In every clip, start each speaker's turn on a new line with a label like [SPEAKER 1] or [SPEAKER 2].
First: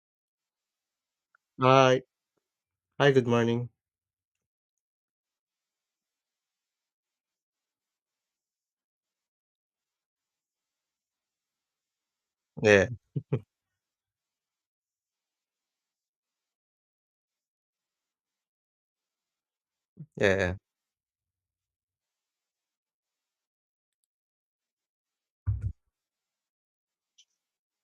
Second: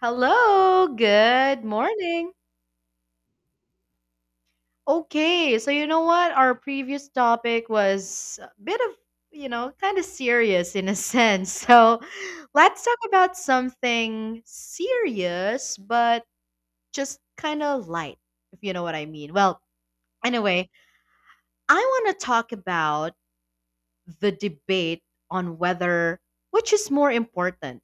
[SPEAKER 1] Hello, good
[SPEAKER 2] Hi.
[SPEAKER 1] morning.
[SPEAKER 2] Hi, good morning.
[SPEAKER 1] Okay, so you know what? Our previous topic was a bit of kind of serious in a sense. So let's
[SPEAKER 2] Yeah,
[SPEAKER 1] talk about something serious, but just kind of light, if you know what I mean. Well,
[SPEAKER 2] yeah, yeah.
[SPEAKER 1] anyway, I want to talk about the debate on whether which is more important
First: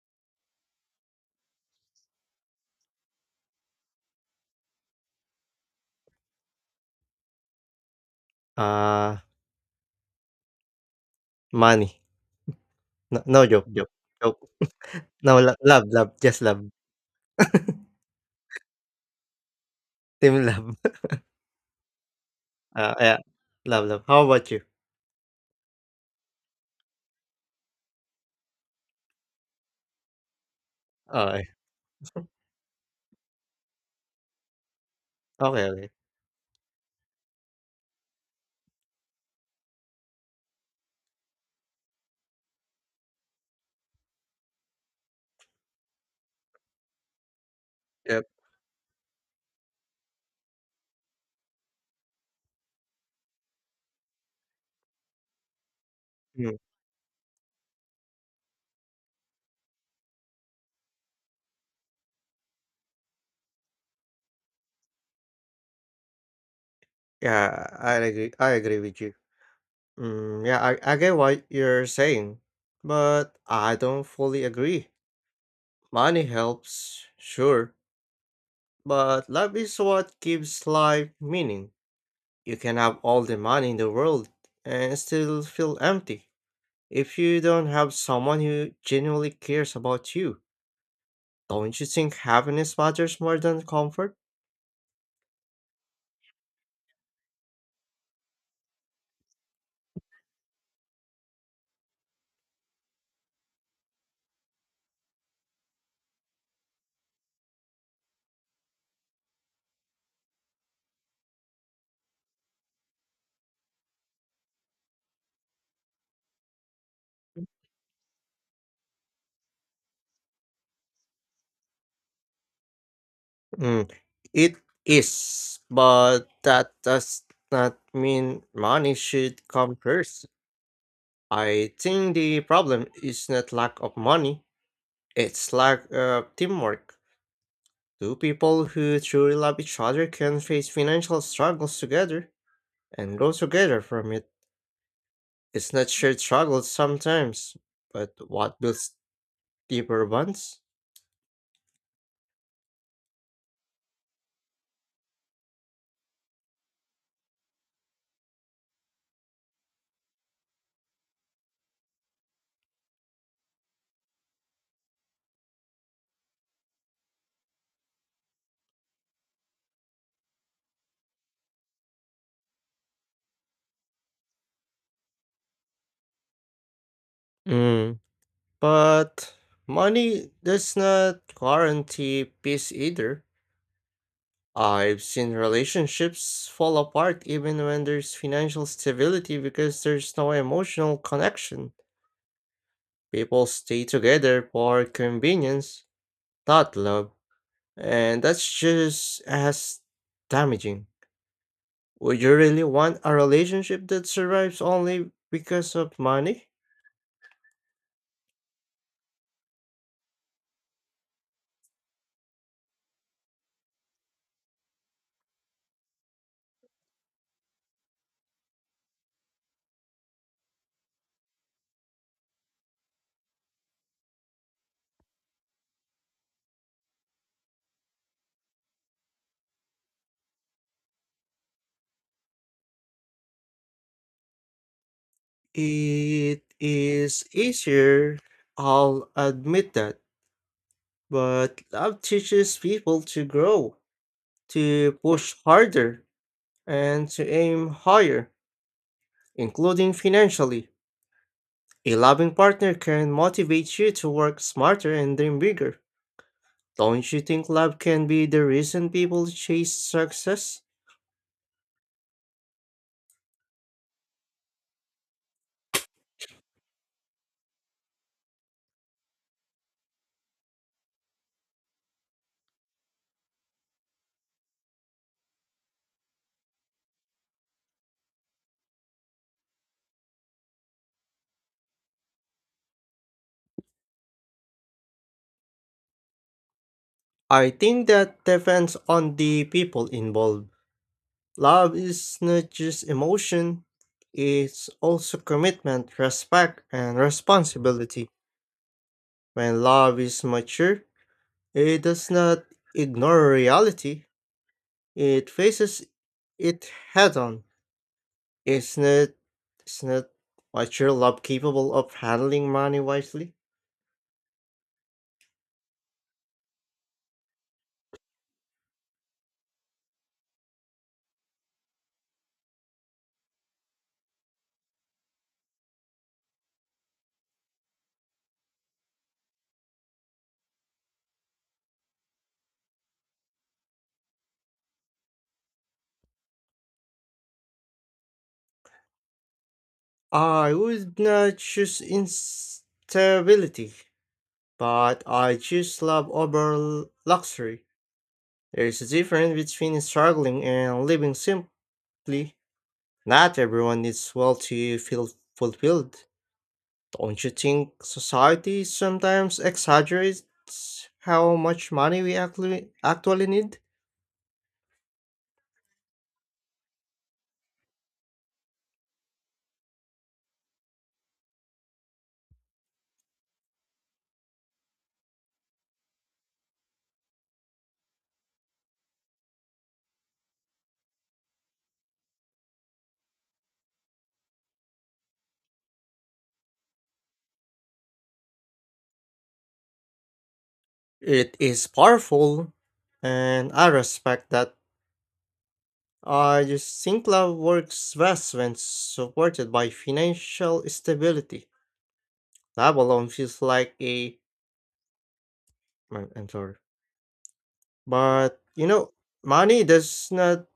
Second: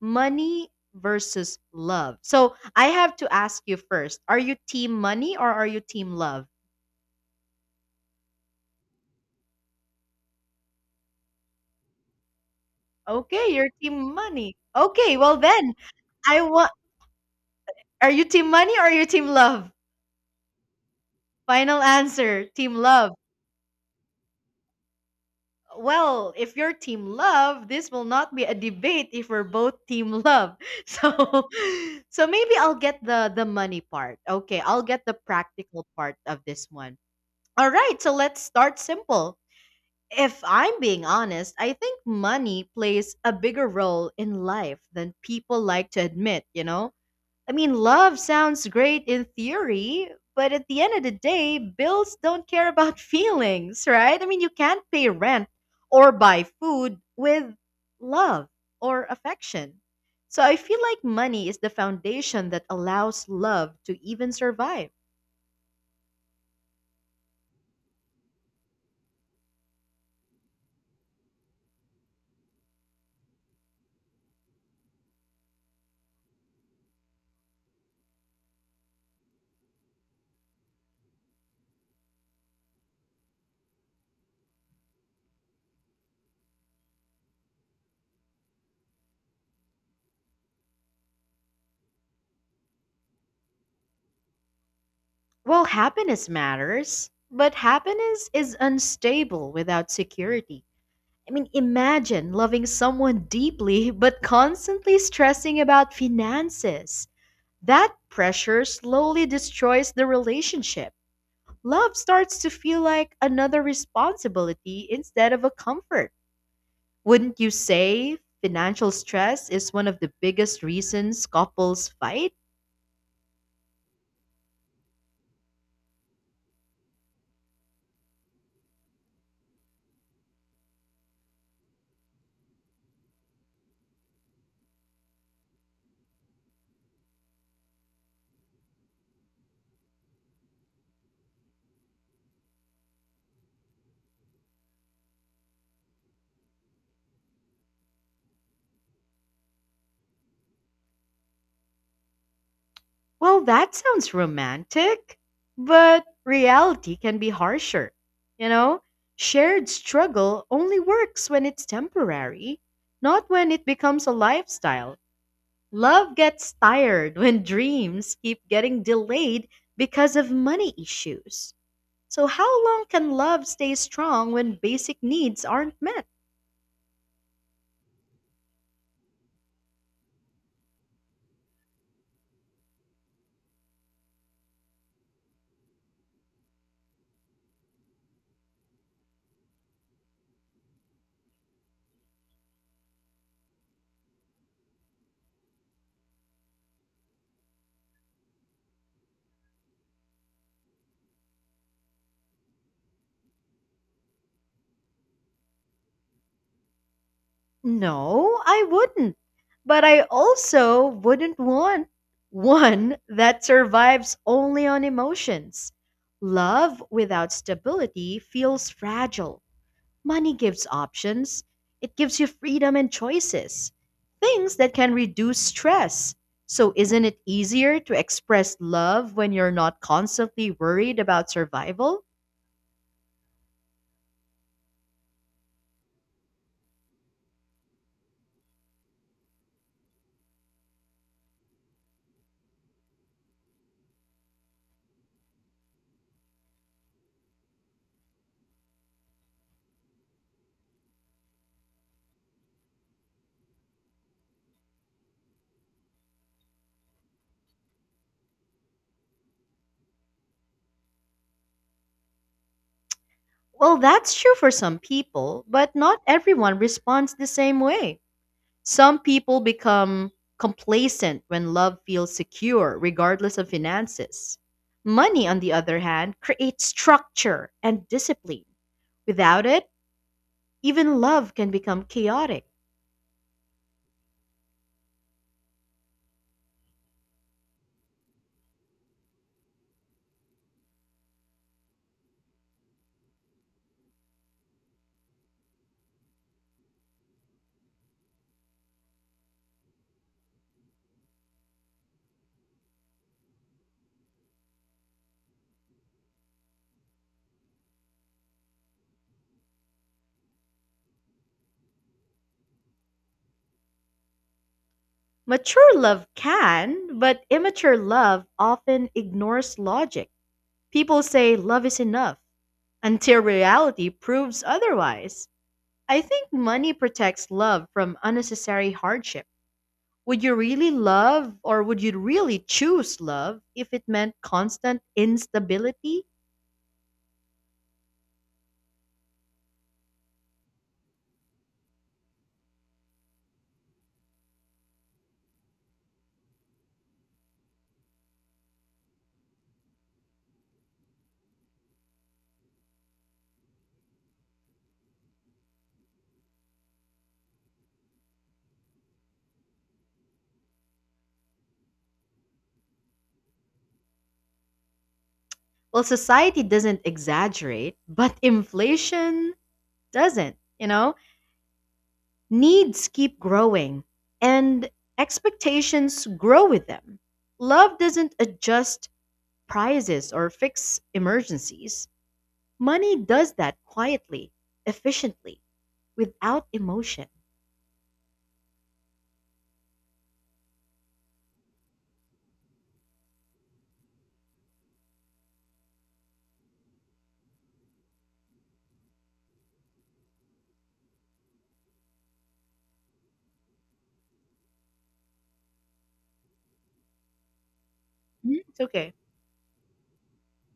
[SPEAKER 1] money versus love. So I have to ask you first, are you team money or are you team love?
[SPEAKER 2] Uh, money. No, no
[SPEAKER 1] Okay,
[SPEAKER 2] joke,
[SPEAKER 1] you're
[SPEAKER 2] joke,
[SPEAKER 1] team
[SPEAKER 2] joke.
[SPEAKER 1] money. Okay, well
[SPEAKER 2] No, lo
[SPEAKER 1] then,
[SPEAKER 2] love, love,
[SPEAKER 1] I
[SPEAKER 2] just love.
[SPEAKER 1] want. Are you team money or are you team love?
[SPEAKER 2] Team love.
[SPEAKER 1] Final answer team
[SPEAKER 2] Ah,
[SPEAKER 1] love.
[SPEAKER 2] yeah. Love, love. How about you?
[SPEAKER 1] Well, if you're team love, this will not be a debate if we're both team love.
[SPEAKER 2] Okey.
[SPEAKER 1] So maybe I'll get the money part. Okay, I'll get the
[SPEAKER 2] Okay,
[SPEAKER 1] practical
[SPEAKER 2] okay.
[SPEAKER 1] part of this one. All right, so let's start simple. If I'm being honest, I think money plays a bigger role in life than people like to admit, you know? I mean, love
[SPEAKER 2] Yep.
[SPEAKER 1] sounds great in theory, but at the end of the day, bills don't care about feelings, right? I mean, you can't pay rent or buy
[SPEAKER 2] Mm,
[SPEAKER 1] food with love or affection. So I feel like money is the foundation that allows love to even survive.
[SPEAKER 2] yeah, I agree with you. Mm, yeah, I get what you're saying, but I don't fully agree. Money helps, sure. But love is what gives life meaning. You can have all the money in the world and still feel empty. If you don't have someone who genuinely cares about you, don't you think happiness matters more than comfort?
[SPEAKER 1] Well, happiness matters, but happiness is unstable without security. I mean, imagine loving someone deeply but constantly stressing about finances. That pressure slowly destroys the relationship. Love starts to feel like another responsibility instead of a comfort. Wouldn't you say financial stress is one of the biggest reasons couples fight?
[SPEAKER 2] Mm, it is, but that does not mean money should come first. I think the problem is not lack of money, it's lack of teamwork. Two people who truly love each other can face financial struggles together and grow together from it. It's not shared struggles sometimes, but what builds deeper bonds?
[SPEAKER 1] Well, that sounds romantic, but reality can be harsher. You know, shared struggle only works when it's temporary, not when it becomes a lifestyle. Love gets tired when dreams keep getting delayed because of money issues. So, how long can love stay strong when basic needs aren't met?
[SPEAKER 2] Mm. But money does not guarantee peace either. I've seen relationships fall apart even when there's financial stability because there's no emotional connection. People stay together for convenience, not love. And that's just as damaging. Would you really want a relationship that survives only because of money?
[SPEAKER 1] No, I wouldn't. But I also wouldn't want one that survives only on emotions. Love without stability feels fragile. Money gives options, it gives you freedom and choices, things that can reduce stress. So, isn't it easier to express love when you're not constantly worried about survival?
[SPEAKER 2] It is easier, I'll admit that, but love teaches people to grow, to push harder, and to aim higher, including financially. A loving partner can motivate you to work smarter and dream bigger. Don't you think love can be the reason people chase success?
[SPEAKER 1] Well, that's true for some people, but not everyone responds the same way. Some people become complacent when love feels secure, regardless of finances. Money, on the other hand, creates structure and discipline. Without it, even love can become chaotic.
[SPEAKER 2] I think that depends on the people involved. Love is not just emotion, it's also commitment, respect, and responsibility. When love is mature, it does not ignore reality, it faces it head on. It's not, it's not mature love capable of handling money wisely.
[SPEAKER 1] Mature love can, but immature love often ignores logic. People say love is enough until reality proves otherwise. I think money protects love from unnecessary hardship. Would you really love or would you really choose love if it meant constant instability?
[SPEAKER 2] I would not choose instability but I choose love over luxury. There is a difference between struggling and living simply. Not everyone needs wealth to feel fulfilled. Don't you think society sometimes exaggerates how much money we actually need?
[SPEAKER 1] Well, society doesn't exaggerate, but inflation doesn't, you know? Needs keep growing and expectations grow with them. Love doesn't adjust prices or fix emergencies. Money does that quietly, efficiently, without emotion.
[SPEAKER 2] It is powerful, and I respect that. I just think love works best when supported by financial stability. Love alone feels like a. I'm sorry.
[SPEAKER 1] Hmm?
[SPEAKER 2] But,
[SPEAKER 1] It's
[SPEAKER 2] you
[SPEAKER 1] okay.
[SPEAKER 2] know, money does not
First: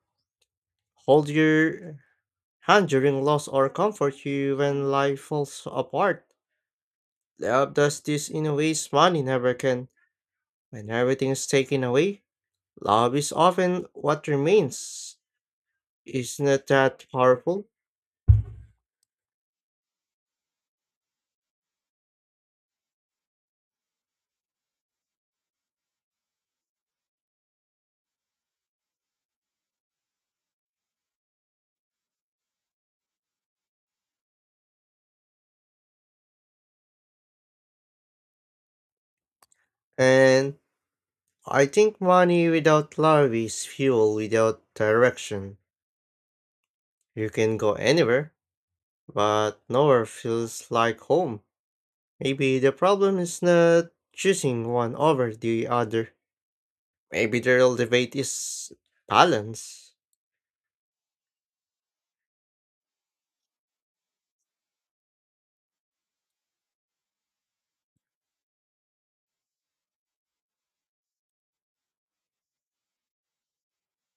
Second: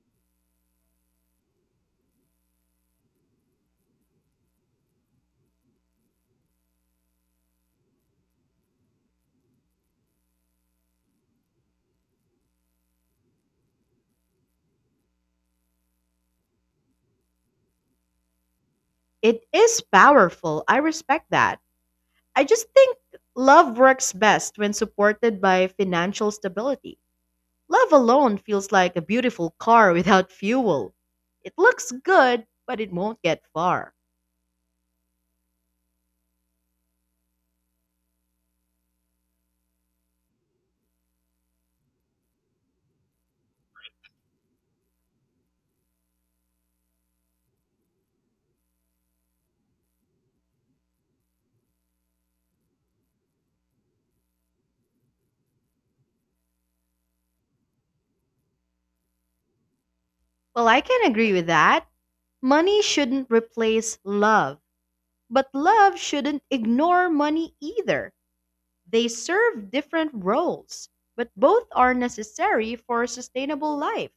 [SPEAKER 2] hold your hand during loss or comfort you when life falls apart. Love does this in ways money never can. When everything is taken away, love is often what remains. It's not that powerful?
[SPEAKER 1] It is powerful. I respect that. I just think love works best when supported by financial stability. Love alone feels like a beautiful car without fuel. It looks good, but it won't get far.
[SPEAKER 2] And I think money without love is fuel without direction. You can go anywhere, but nowhere feels like home. Maybe the problem is not choosing one over the other. Maybe the real debate is balance.
[SPEAKER 1] Well, I can agree with that. Money shouldn't replace love, but love shouldn't ignore money either. They serve different roles, but both are necessary for a sustainable life.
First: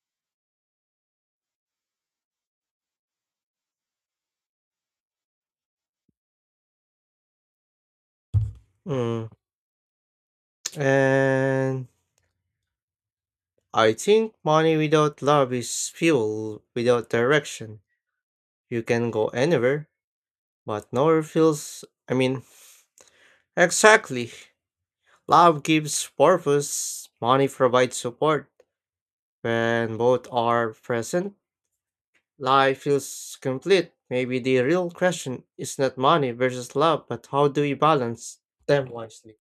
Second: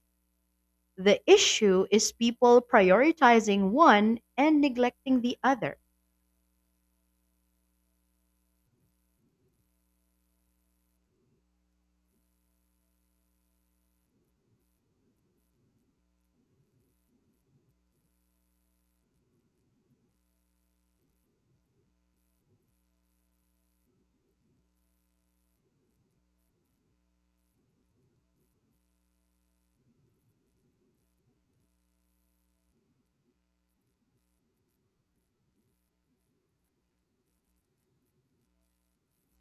[SPEAKER 1] The issue is people prioritizing one and neglecting the other.
[SPEAKER 2] Mm. And I think money without love is fuel without direction. You can go anywhere, but nowhere feels. I mean, exactly. Love gives purpose, money provides support. When both are present, life feels complete. Maybe the real question is not money versus love, but how do we balance them wisely?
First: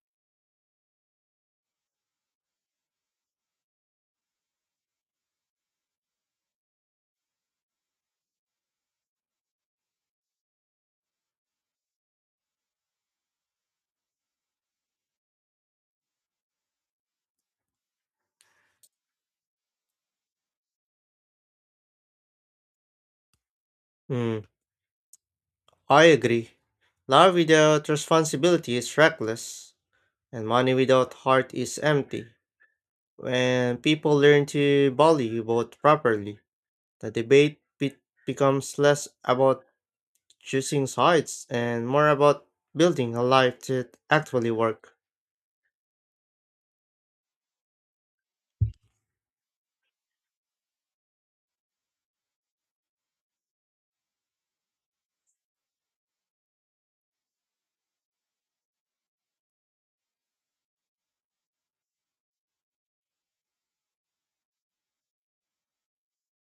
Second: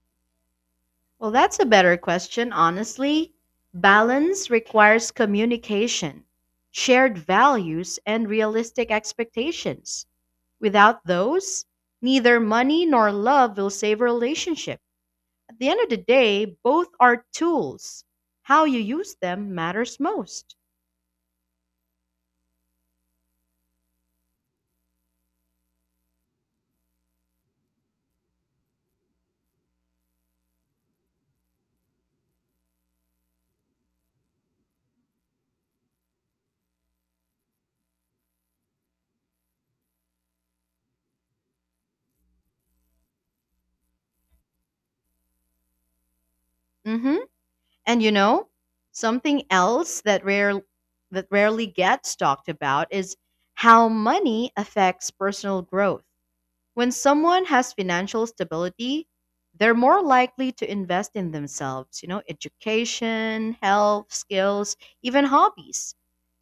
[SPEAKER 1] Well, that's a better question, honestly. Balance requires communication, shared values, and realistic expectations. Without those, neither money nor love will save a relationship. At the end of the day, both are tools. How you use them matters most.
[SPEAKER 2] Mm, I agree. Love without responsibility is reckless, and money without heart is empty. When people learn to value both properly, the debate becomes less about choosing sides and more about building a life that actually works.
[SPEAKER 1] hmm And something else that rarely gets talked about is how money affects personal growth. When someone has financial stability, they're more likely to invest in themselves, education, health, skills, even hobbies.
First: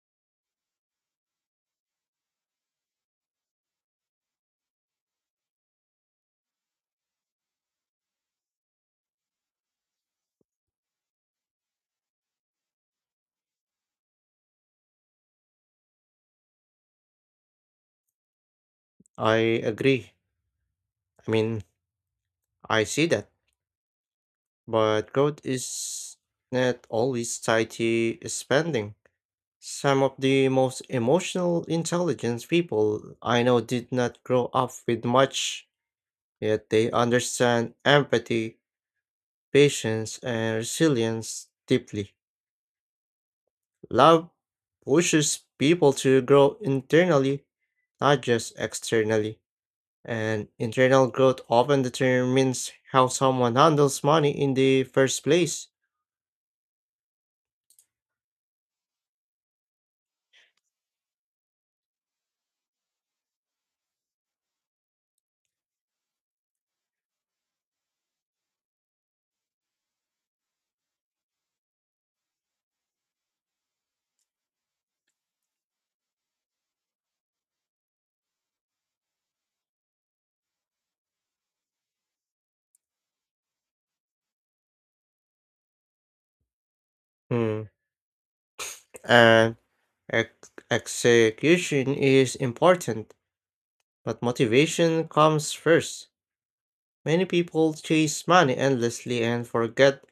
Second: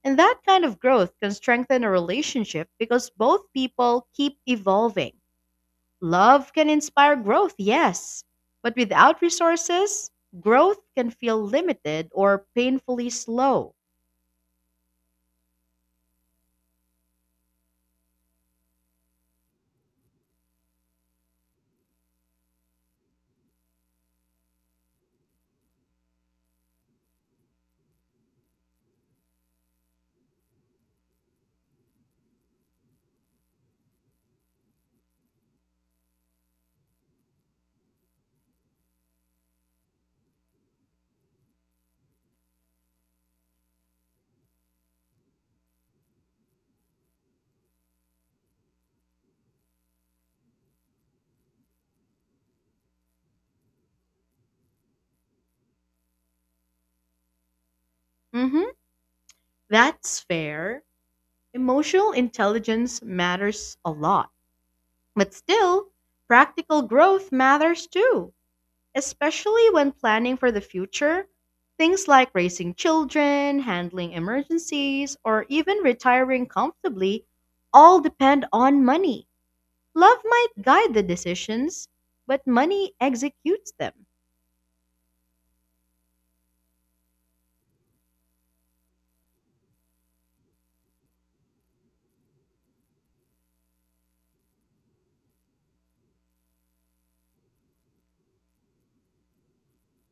[SPEAKER 1] And that kind of growth can strengthen a relationship because both people keep evolving. Love can inspire growth, yes, but without resources, growth can feel limited or painfully slow.
[SPEAKER 2] I agree. I mean, I see that. But growth is not always tied to spending. Some of the most emotional intelligence people I know did not grow up with much, yet they understand empathy, patience, and resilience deeply. Love pushes people to grow internally, not just externally. And internal growth often determines how someone handles money in the first place.
[SPEAKER 1] Mhm, that's fair. Emotional intelligence matters a lot. But still, practical growth matters too, especially when planning for the future. Things like raising children, handling emergencies, or even retiring comfortably all depend on money. Love might guide the decisions, but money executes them.
[SPEAKER 2] Hmm. And execution is important, but motivation comes first. Many people chase money endlessly and forget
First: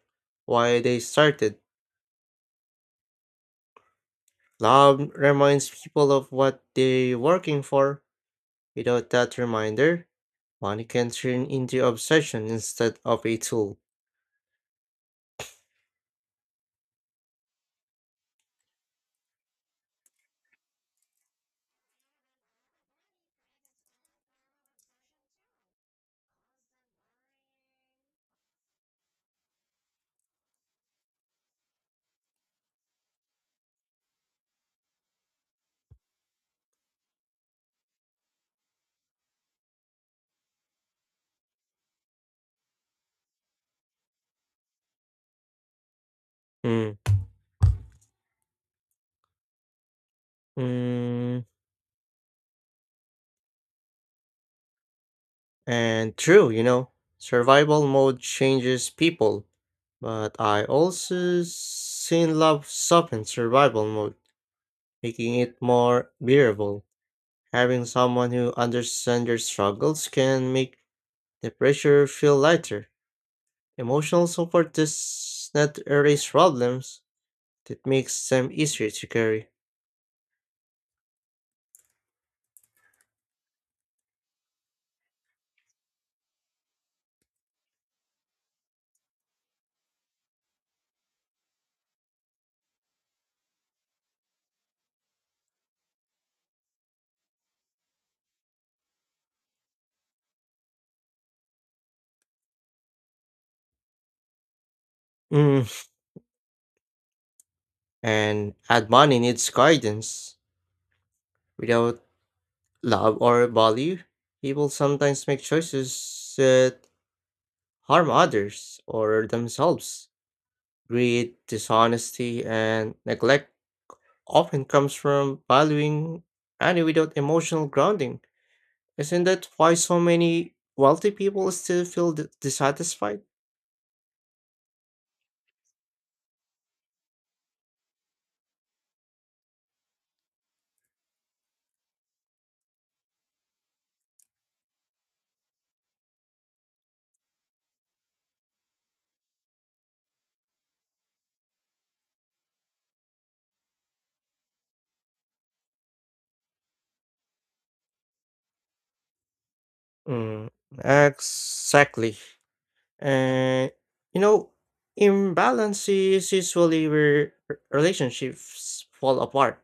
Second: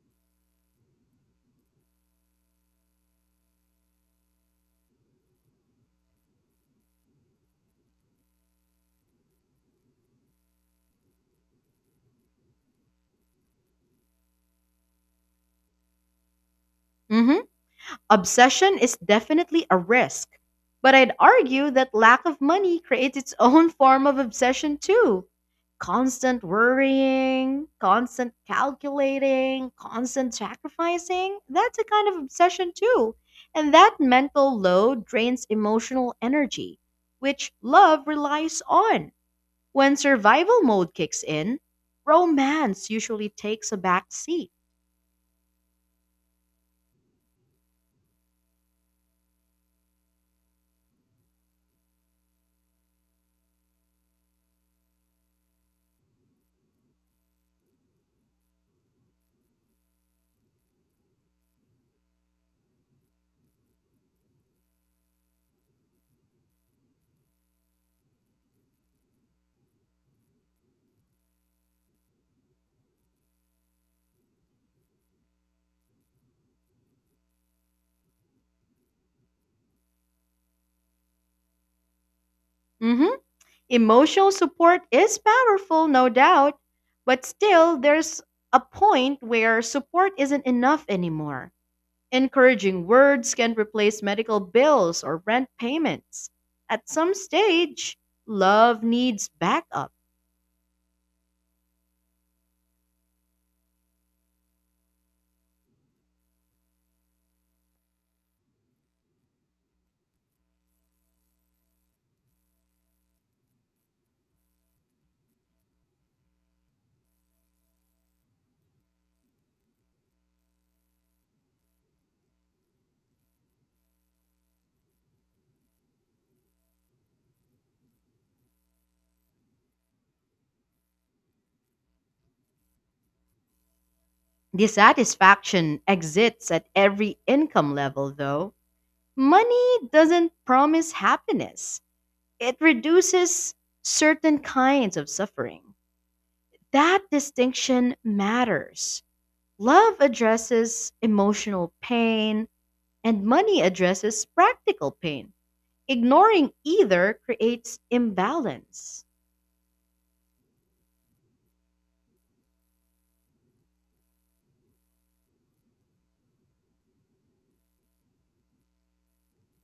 [SPEAKER 2] why they started. Love reminds people of what they're working for. Without that reminder, money can turn into obsession instead of a tool.
[SPEAKER 1] Mhm. Obsession is definitely a risk, but I'd argue that lack of money creates its own form of obsession too. Constant worrying, constant calculating, constant sacrificing, that's a kind of obsession too. And that mental load drains emotional energy, which love relies on. When survival mode kicks in, romance usually takes a back seat.
[SPEAKER 2] Mm. Mm. And true, survival mode changes people, but I also seen love soften survival mode, making it more bearable. Having someone who understands your struggles can make the pressure feel lighter. Emotional support does not erase problems, it makes them easier to carry.
[SPEAKER 1] hmm Emotional support is powerful, no doubt, but still, there's a point where support isn't enough anymore. Encouraging words can replace medical bills or rent payments. At some stage, love needs backup.
[SPEAKER 2] Mm. And add money needs guidance. Without love or value, people sometimes make choices that harm others or themselves. Greed, dishonesty, and neglect often comes from valuing money without emotional grounding. Isn't that why so many wealthy people still feel dissatisfied?
[SPEAKER 1] Dissatisfaction exists at every income level, though. Money doesn't promise happiness, it reduces certain kinds of suffering. That distinction matters. Love addresses emotional pain, and money addresses practical pain. Ignoring either creates imbalance.
[SPEAKER 2] Mm, exactly. And you know, imbalance is usually where relationships fall apart.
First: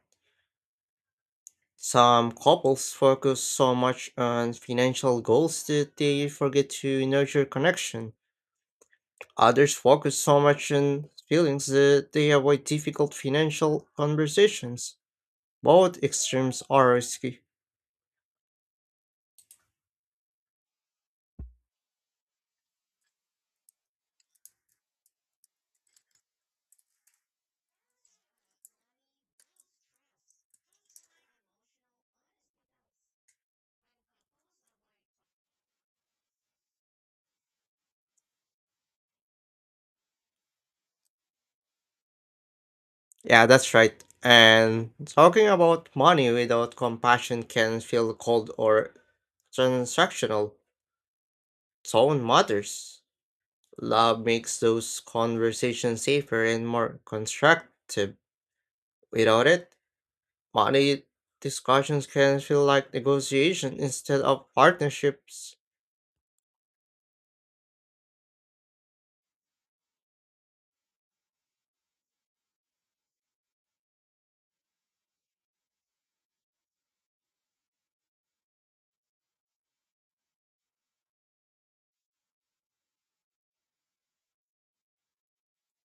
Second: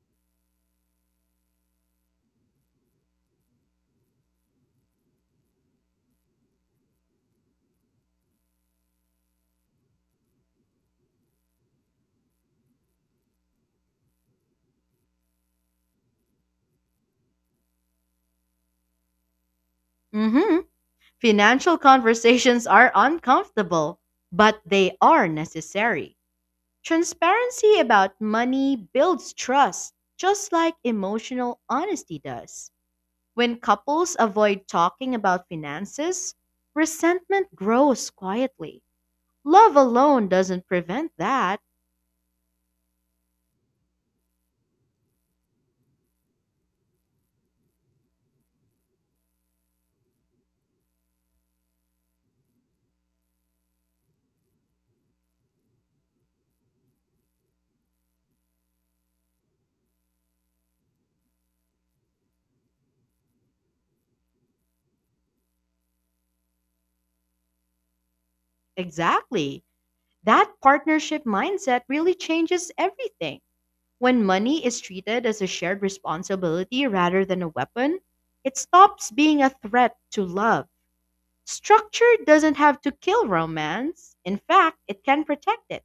[SPEAKER 2] Some couples focus so much on financial goals that they forget to nurture connection. Others focus so much on feelings that they avoid difficult financial conversations. Both extremes are risky.
[SPEAKER 1] Mhm. Financial conversations are uncomfortable, but they are necessary. Transparency about money builds trust, just like emotional honesty does. When couples avoid talking about finances, resentment grows quietly. Love alone doesn't prevent that.
[SPEAKER 2] Yeah, that's right. And talking about money without compassion can feel cold or transactional. Tone matters. Love makes those conversations safer and more constructive. Without it, money discussions can feel like negotiation instead of partnerships.
[SPEAKER 1] Exactly. That partnership mindset really changes everything. When money is treated as a shared responsibility rather than a weapon, it stops being a threat to love. Structure doesn't have to kill romance. In fact, it can protect it.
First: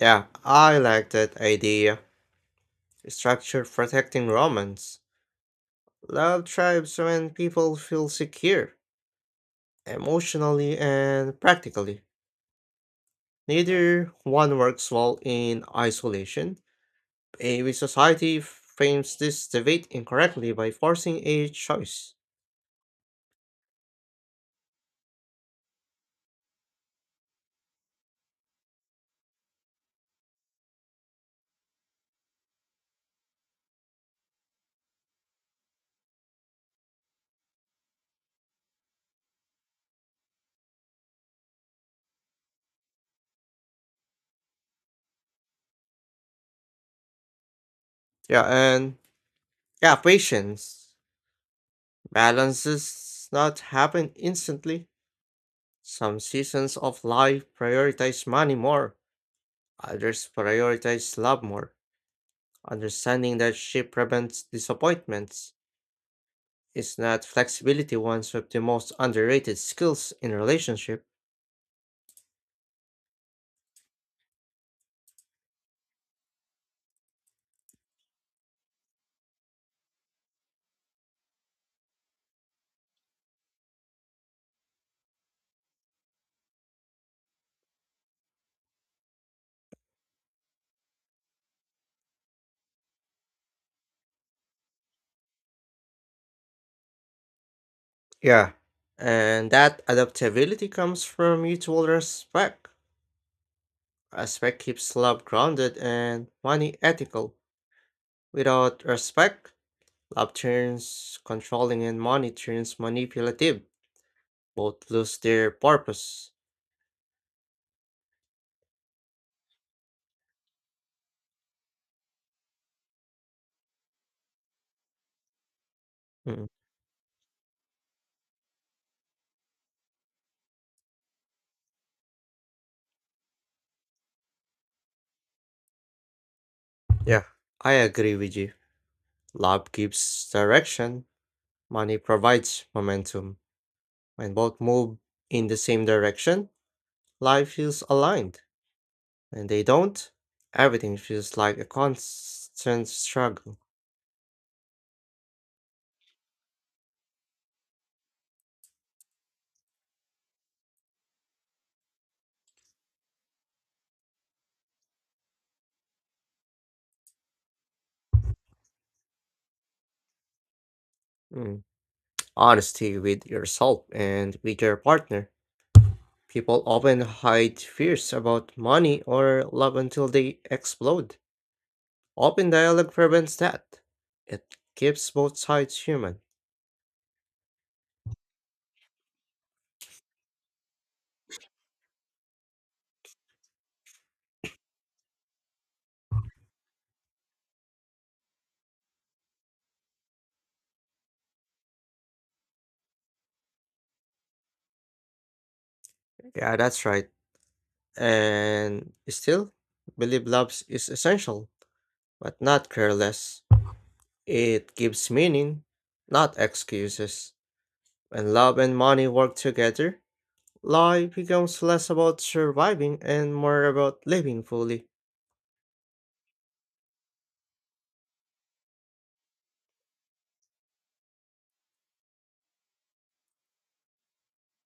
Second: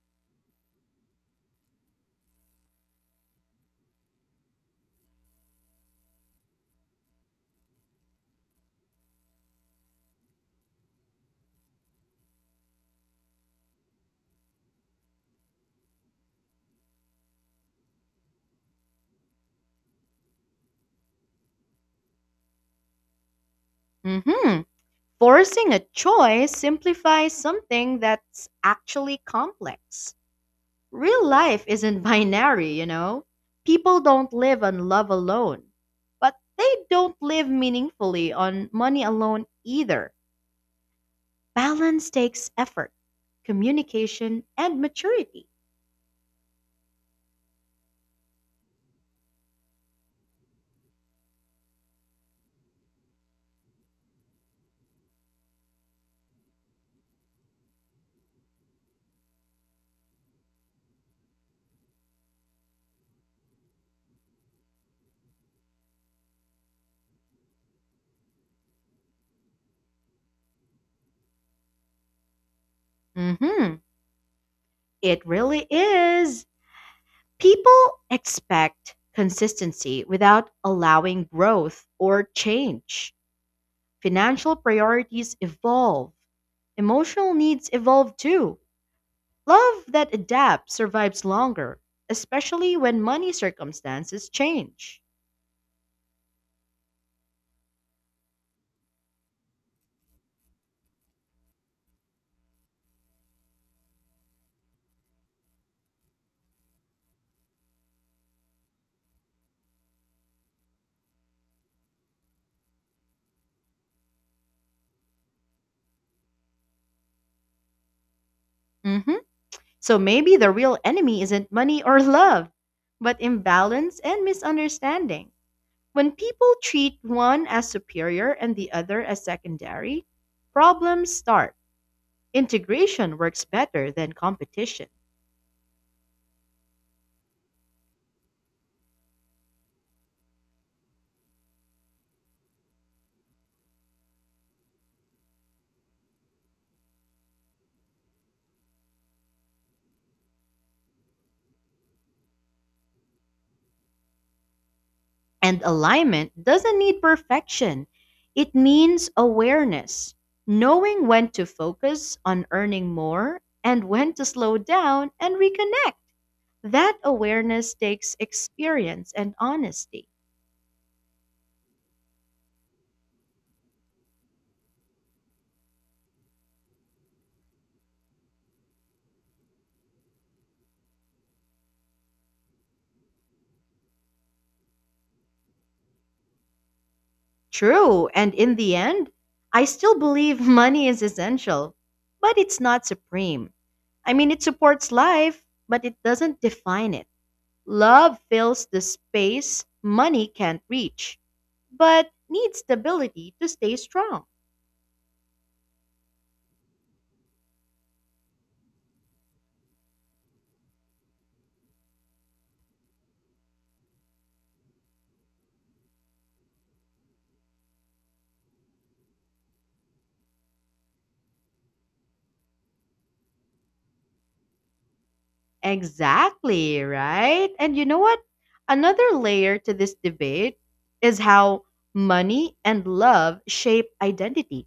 [SPEAKER 2] Yeah, I like that idea. Structure protecting Romans. Love thrives when people feel secure, emotionally and practically. Neither one works well in isolation. Maybe society frames this debate incorrectly by forcing a choice.
[SPEAKER 1] hmm Forcing a choice simplifies something that's actually complex. Real life isn't binary, you know? People don't live on love alone, but they don't live meaningfully on money alone either. Balance takes effort, communication, and maturity.
[SPEAKER 2] Yeah, and yeah, patience. Balance does not happen instantly. Some seasons of life prioritize money more, others prioritize love more. Understanding that she prevents disappointments is not flexibility ones of the most underrated skills in relationship.
[SPEAKER 1] Mhm. It really is. People expect consistency without allowing growth or change. Financial priorities evolve. Emotional needs evolve too. Love that adapts survives longer, especially when money circumstances change.
[SPEAKER 2] Yeah, and that adaptability comes from mutual respect. Respect keeps love grounded and money ethical. Without respect, love turns controlling and money turns manipulative. Both lose their purpose.
[SPEAKER 1] Mhm. So maybe the real enemy isn't money or love, but imbalance and misunderstanding. When
[SPEAKER 2] Mm,
[SPEAKER 1] people treat one as superior and the other as secondary, problems start. Integration works better than competition.
[SPEAKER 2] yeah, I agree with you. Love gives direction, money provides momentum. When both move in the same direction, life feels aligned. When they don't, everything feels like a constant struggle.
[SPEAKER 1] And alignment doesn't need perfection, it means awareness, knowing when to focus on earning more and when to slow down and reconnect. That awareness takes experience and honesty.
[SPEAKER 2] Mm. Honesty with yourself and with your partner. People often hide fears about money or love until they explode. Open dialogue prevents that. It keeps both sides human.
[SPEAKER 1] True, and in the end, I still believe money is essential, but it's not supreme. I mean, it supports life, but it doesn't define it. Love fills the space money can't reach, but needs stability to stay strong.
[SPEAKER 2] Yeah, that's right. And still, believe love is essential, but not careless. It gives meaning, not excuses. When love and money work together, life becomes less about surviving and more about living fully.
[SPEAKER 1] Exactly, right? And you know what? Another layer to this debate is how money and love shape identity.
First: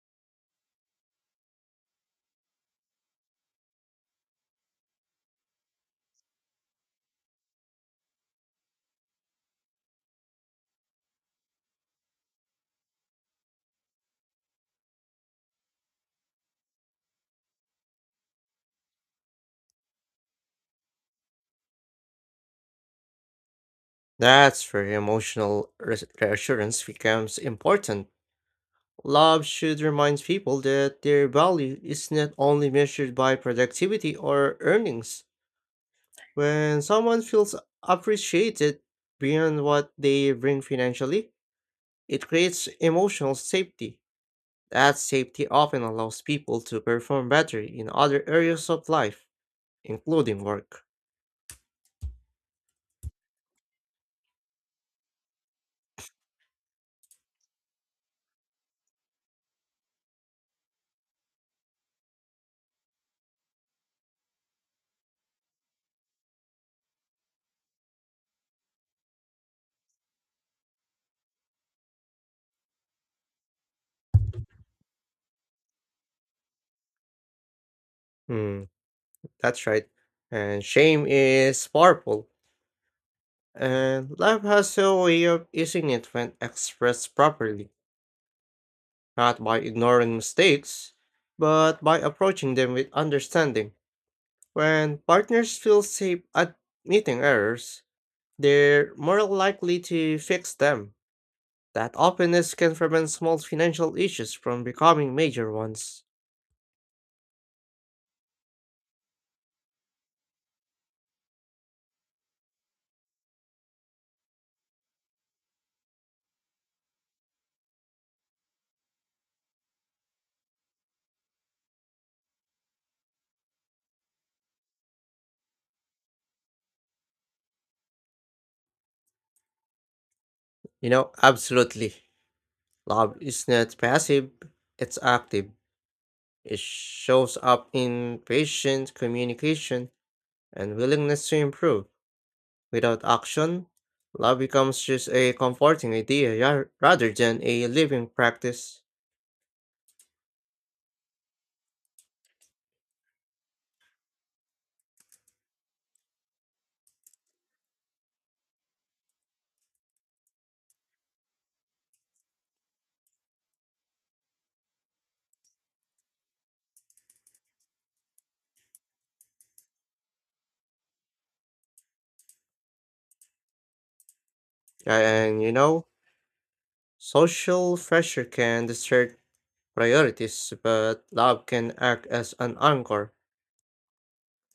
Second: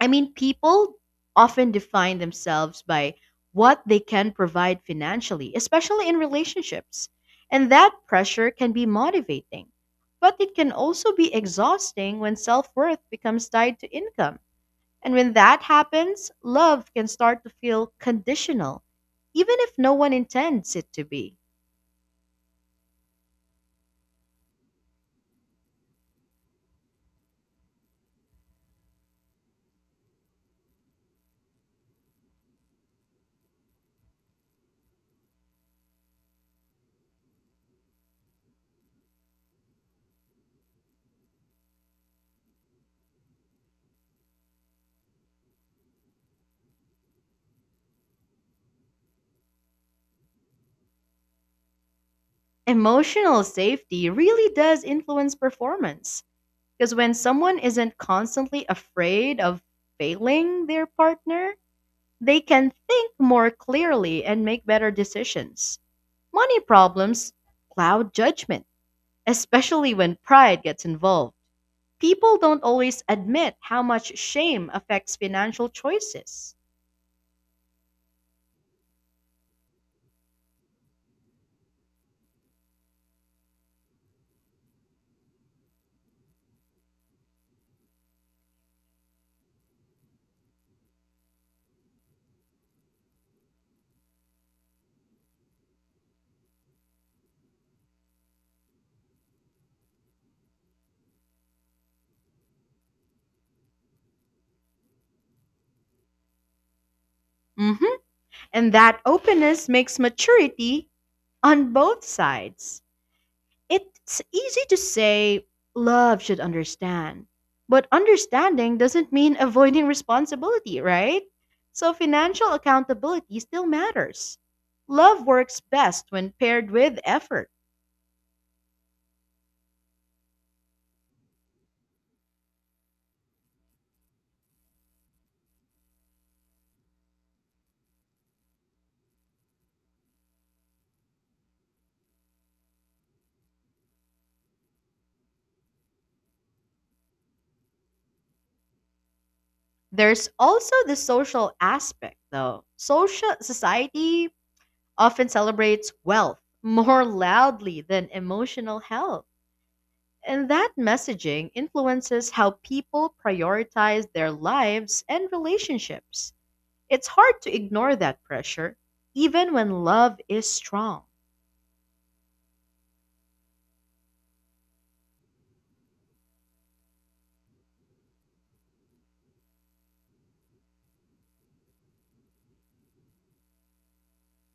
[SPEAKER 1] I mean, people often define themselves by what they can provide financially, especially in relationships. And that pressure can be motivating, but it can also be exhausting when self worth becomes tied to income. And when that happens, love can start to feel conditional, even if no one intends it to be.
[SPEAKER 2] That's where emotional reassurance becomes important. Love should remind people that their value is not only measured by productivity or earnings. When someone feels appreciated beyond what they bring financially, it creates emotional safety. That safety often allows people to perform better in other areas of life, including work.
[SPEAKER 1] Emotional safety really does influence performance, because when someone isn't constantly afraid of failing their partner, they can think more clearly and make better decisions. Money problems cloud judgment, especially when pride gets involved. People don't always admit how much shame affects financial choices.
[SPEAKER 2] Hmm, that's right. And shame is powerful, and life has a way of using it when expressed properly, not by ignoring mistakes, but by approaching them with understanding. When partners feel safe admitting errors, they're more likely to fix them. That openness can prevent small financial issues from becoming major ones.
[SPEAKER 1] Mhm. And that openness makes maturity on both sides. It's easy to say love should understand, but understanding doesn't mean avoiding responsibility, right? So financial accountability still matters. Love works best when paired with effort.
[SPEAKER 2] You know, absolutely. Love is not passive, it's active. It shows up in patient communication and willingness to improve. Without action, love becomes just a comforting idea rather than a living practice.
[SPEAKER 1] There's also the social aspect, though. Social society often celebrates wealth more loudly than emotional health. And that messaging influences how people prioritize their lives and relationships. It's hard to ignore that pressure, even when love is strong.
[SPEAKER 2] Yeah, and social pressure can distort priorities, but love can act as an anchor.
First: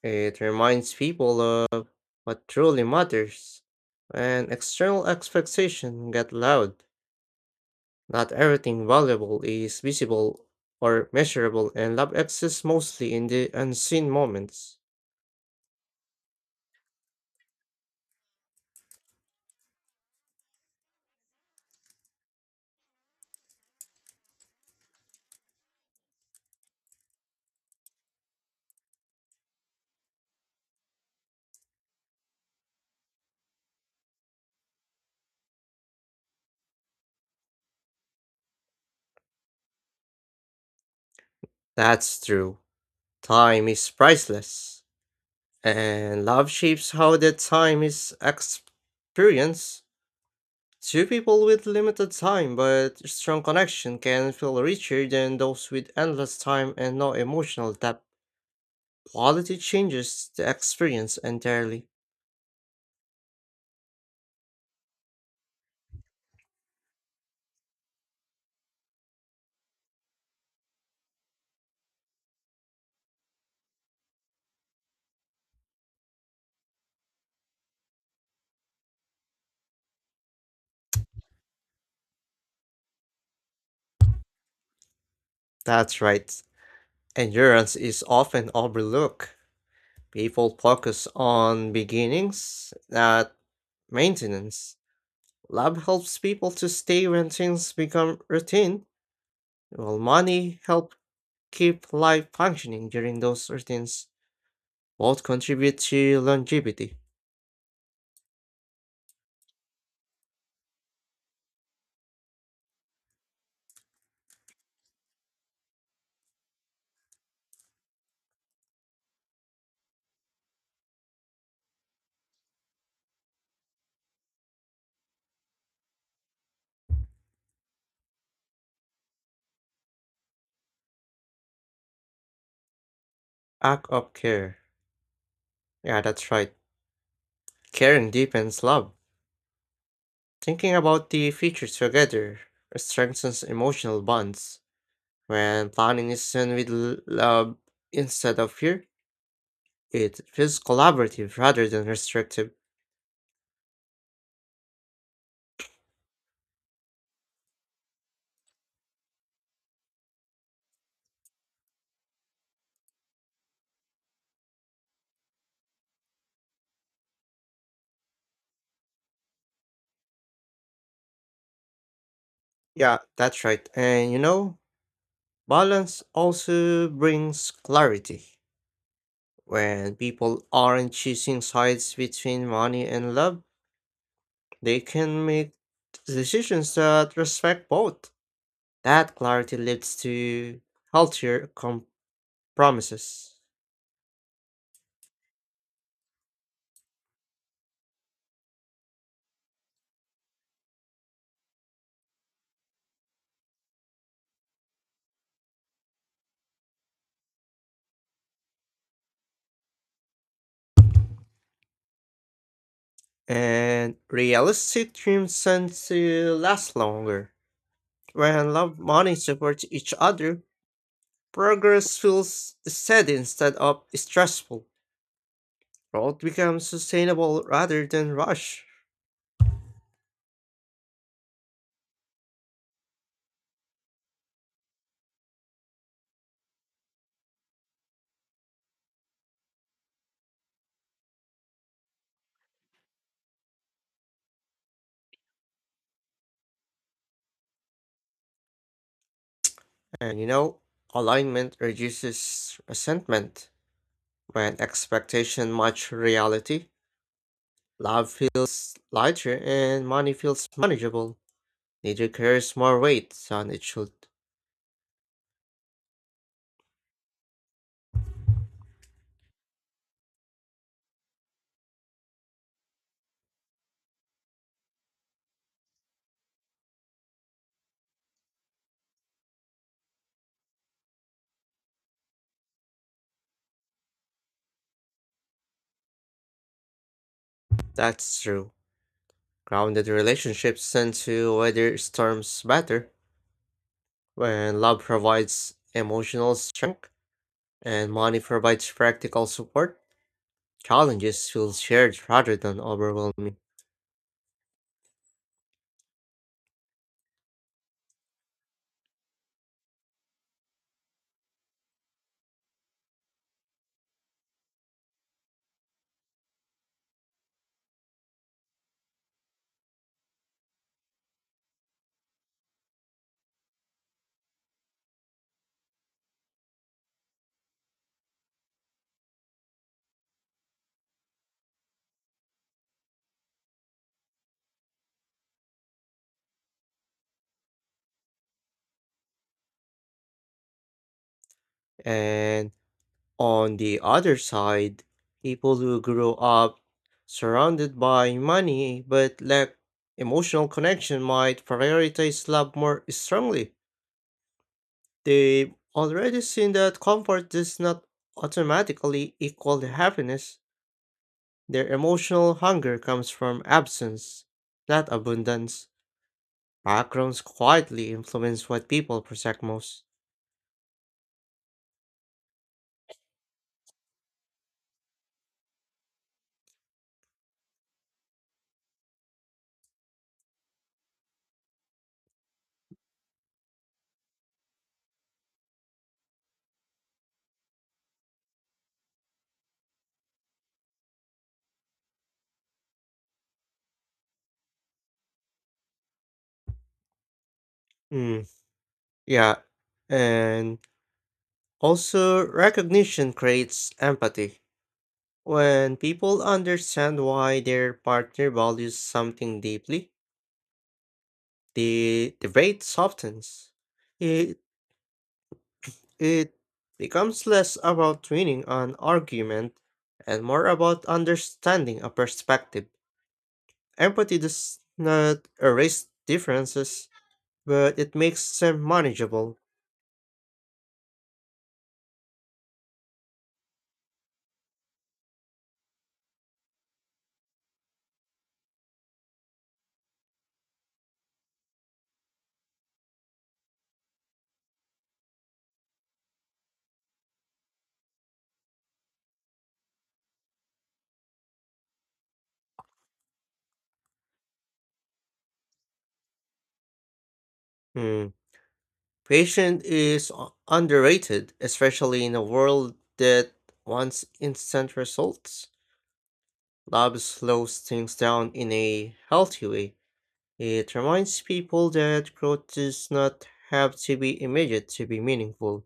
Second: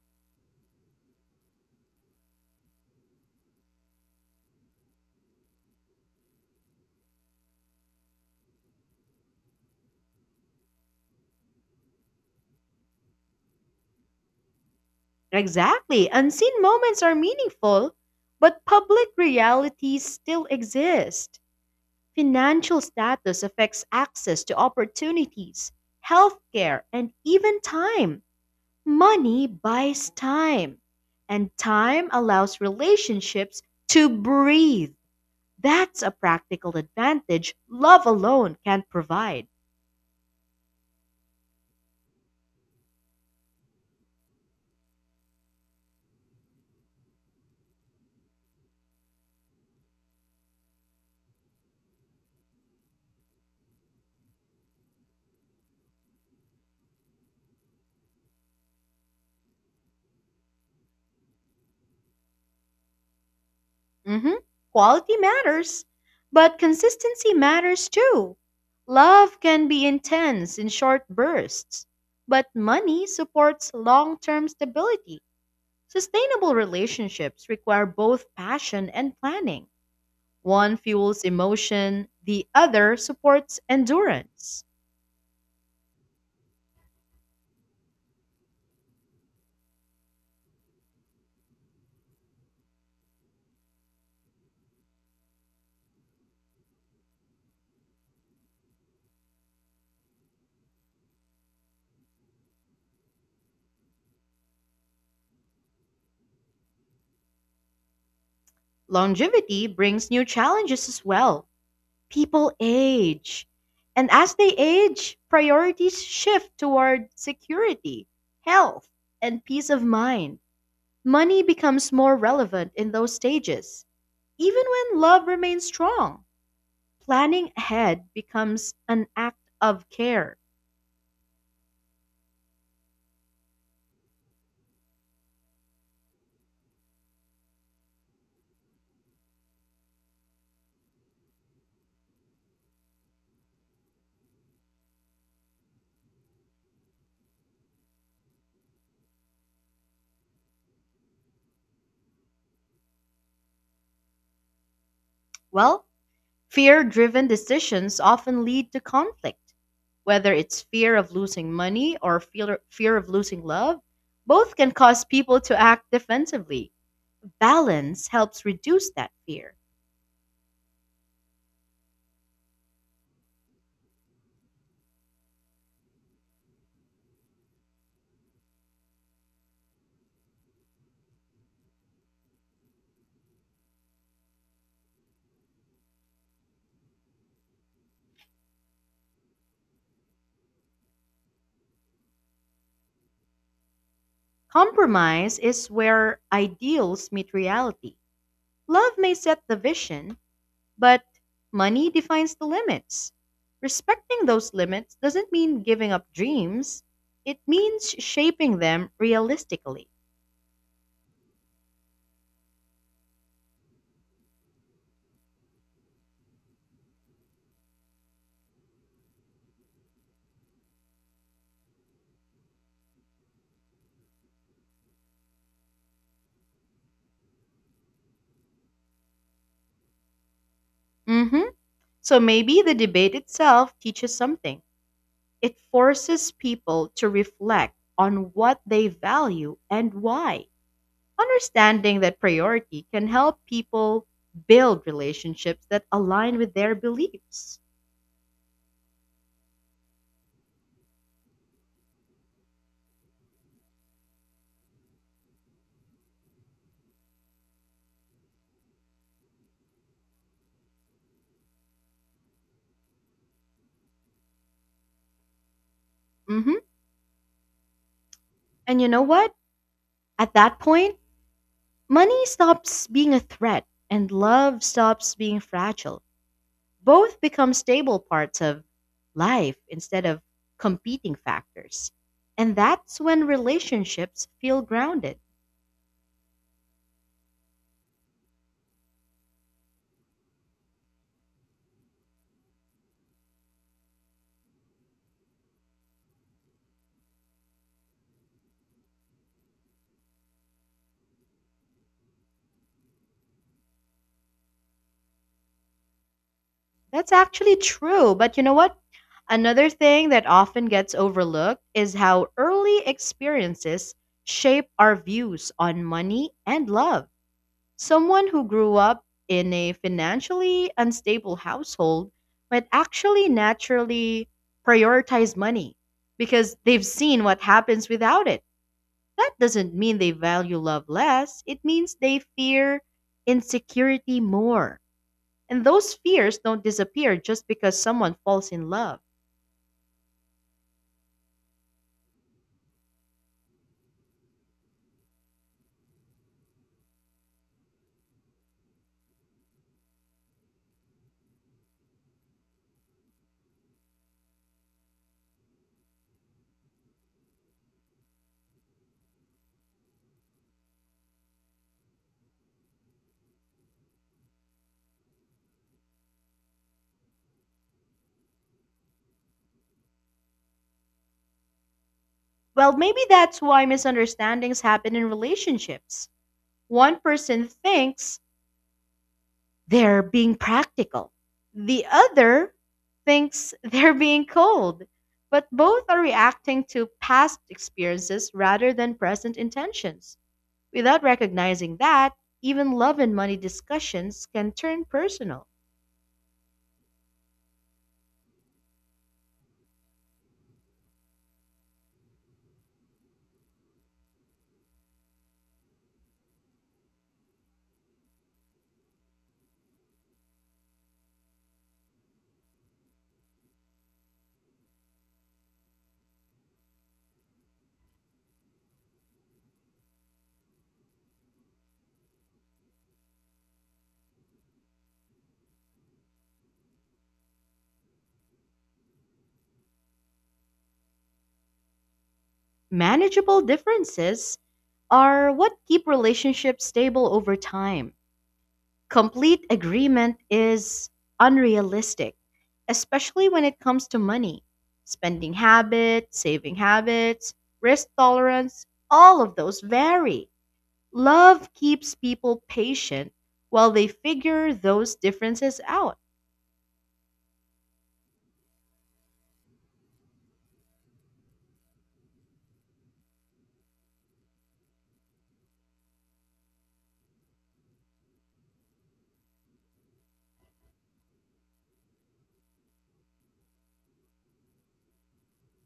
[SPEAKER 2] It reminds people of what truly matters. When external expectations get loud, not everything valuable is visible or measurable, and love exists mostly in the unseen moments.
[SPEAKER 1] Exactly. Unseen moments are meaningful, but public realities still exist. Financial status affects access to opportunities, healthcare, and even time. Money buys time, and time allows relationships to breathe. That's a practical advantage love alone can't provide.
[SPEAKER 2] That's true. Time is priceless, and love shapes how that time is experienced. Two people with limited time but strong connection can feel richer than those with endless time and no emotional depth. Quality changes the experience entirely.
[SPEAKER 1] hmm Quality matters, but consistency matters too. Love can be intense in short bursts, but money supports long term stability. Sustainable relationships require both passion and planning. One fuels emotion, the other supports endurance.
[SPEAKER 2] That's right. Endurance is often overlooked. People focus on beginnings, not maintenance. Love helps people to stay when things become routine, while money helps keep life functioning during those routines. Both contribute to longevity.
[SPEAKER 1] Longevity brings new challenges as well. People age. And as they age, priorities shift toward security, health, and peace of mind. Money becomes more relevant in those stages. Even when love remains strong, planning ahead becomes an act of care.
[SPEAKER 2] Act of care. Yeah, that's right. Caring deepens love. Thinking about the future together strengthens emotional bonds. When planning is done with love instead of fear, it feels collaborative rather than restrictive.
[SPEAKER 1] Well, fear driven decisions often lead to conflict. Whether it's fear of losing money or fear of losing love, both can cause people to act defensively. Balance helps reduce that fear.
[SPEAKER 2] Yeah, that's right. And balance also brings clarity. When people aren't choosing sides between money and love, they can make decisions that respect both. That clarity leads to healthier compromises.
[SPEAKER 1] Compromise is where ideals meet reality. Love may set the vision, but money defines the limits. Respecting those limits doesn't mean giving up dreams, it means shaping them realistically.
[SPEAKER 2] And realistic dreams tend to last longer. When love money supports each other, progress feels steady instead of stressful. Growth becomes sustainable rather than rush.
[SPEAKER 1] hmm So maybe the debate itself teaches something. It forces people to reflect on what they value and why. Understanding that priority can help people build relationships that align with their beliefs.
[SPEAKER 2] And alignment reduces resentment. When expectation match reality, love feels lighter and money feels manageable. Neither carries more weight than it should.
[SPEAKER 1] hmm And you know what? At that point, money stops being a threat and love stops being fragile. Both become stable parts of life instead of competing factors. And that's when relationships feel grounded.
[SPEAKER 2] That's true. Grounded relationships tend to weather storms better. When love provides emotional strength, and money provides practical support. Challenges feel shared rather than overwhelming.
[SPEAKER 1] That's actually true. But you know what? Another thing that often gets overlooked is how early experiences shape our views on money and love. Someone who grew up in a financially unstable household might actually naturally prioritize money because they've seen what happens without it. That doesn't mean they value love less, it means they fear insecurity more. And those fears don't disappear just because someone falls in love.
[SPEAKER 2] And on the other side, people who grow up surrounded by money but lack emotional connection might prioritize love more strongly. They've already seen that comfort does not automatically equal happiness. Their emotional hunger comes from absence, not abundance. Backgrounds quietly influence what people protect most.
[SPEAKER 1] Well, maybe that's why misunderstandings happen in relationships. One person thinks they're being practical, the other thinks they're being cold, but both are reacting to past experiences rather than present intentions. Without recognizing that, even love and money discussions can turn personal.
[SPEAKER 2] Mm, yeah, and also recognition creates empathy. When people understand why their partner values something deeply, the debate softens. It it becomes less about winning an argument and more about understanding a perspective. Empathy does not erase differences, but it makes them manageable.
[SPEAKER 1] Manageable differences are what keep relationships stable over time. Complete agreement is unrealistic, especially when it comes to money, spending habits, saving habits, risk tolerance, all of those vary. Love keeps people patient while they figure those differences out.
[SPEAKER 2] Hmm. Patience is underrated, especially in a world that wants instant results. Love slows things down in a healthy way. It reminds people that growth does not have to be immediate to be meaningful.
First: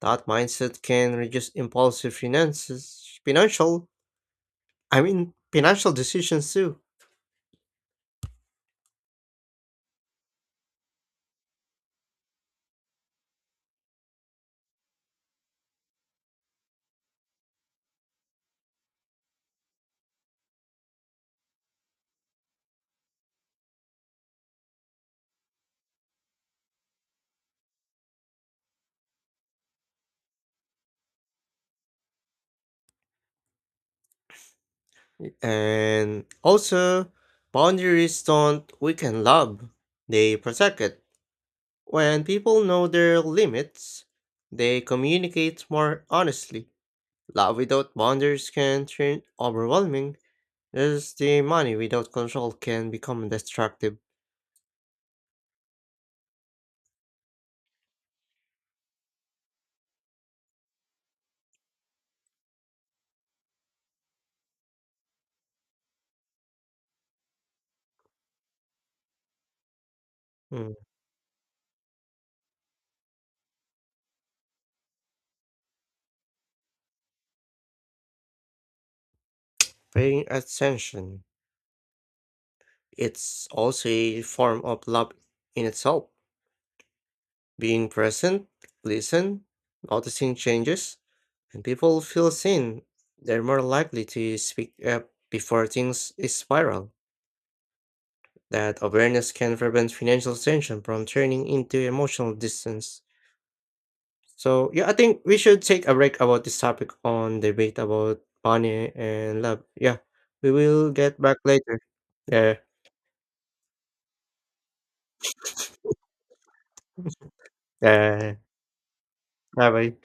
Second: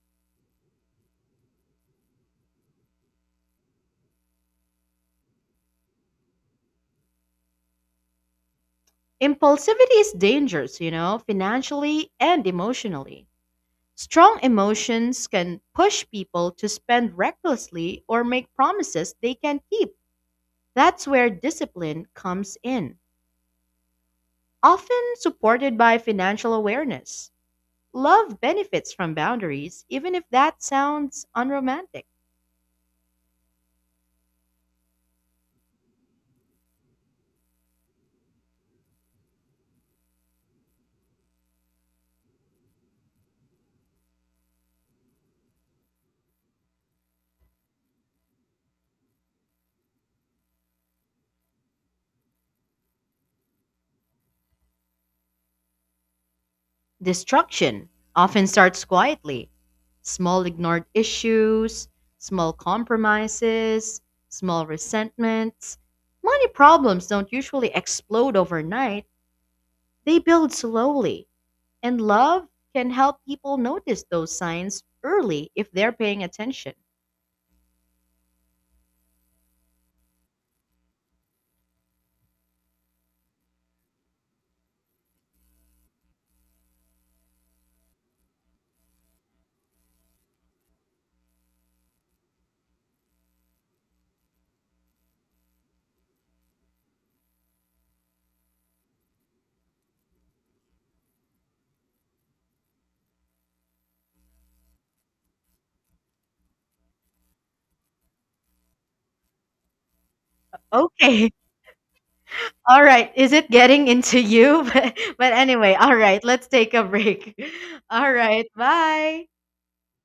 [SPEAKER 2] That mindset can reduce impulsive I mean, financial decisions too.
[SPEAKER 1] Impulsivity is dangerous, financially and emotionally. Strong emotions can push people to spend recklessly or make promises they can't keep. That's where discipline comes in, often supported by financial awareness. Love benefits from boundaries, even if that sounds unromantic.
[SPEAKER 2] And also, boundaries don't weaken love, they protect it. When people know their limits, they communicate more honestly. Love without boundaries can turn overwhelming, as the money without control can become destructive.
[SPEAKER 1] Destruction often starts quietly. Small ignored issues, small compromises, small resentments. Money problems don't usually explode overnight, they build
[SPEAKER 2] Mm.
[SPEAKER 1] slowly. And love can help people notice those signs early if they're paying attention.
[SPEAKER 2] Paying attention. It's also a form of love in itself. Being present, listen, noticing changes, and people feel seen. They're more likely to speak up before things spiral. That awareness can prevent financial tension from turning into emotional distance. So yeah, I think we should take a break about this topic on debate about money and love. Yeah, we will get
[SPEAKER 1] Okay.
[SPEAKER 2] back later. Yeah,
[SPEAKER 1] All right. Is it getting into you? But anyway, all right. Let's take a break. All
[SPEAKER 2] yeah.
[SPEAKER 1] right. Bye.
[SPEAKER 2] Bye bye.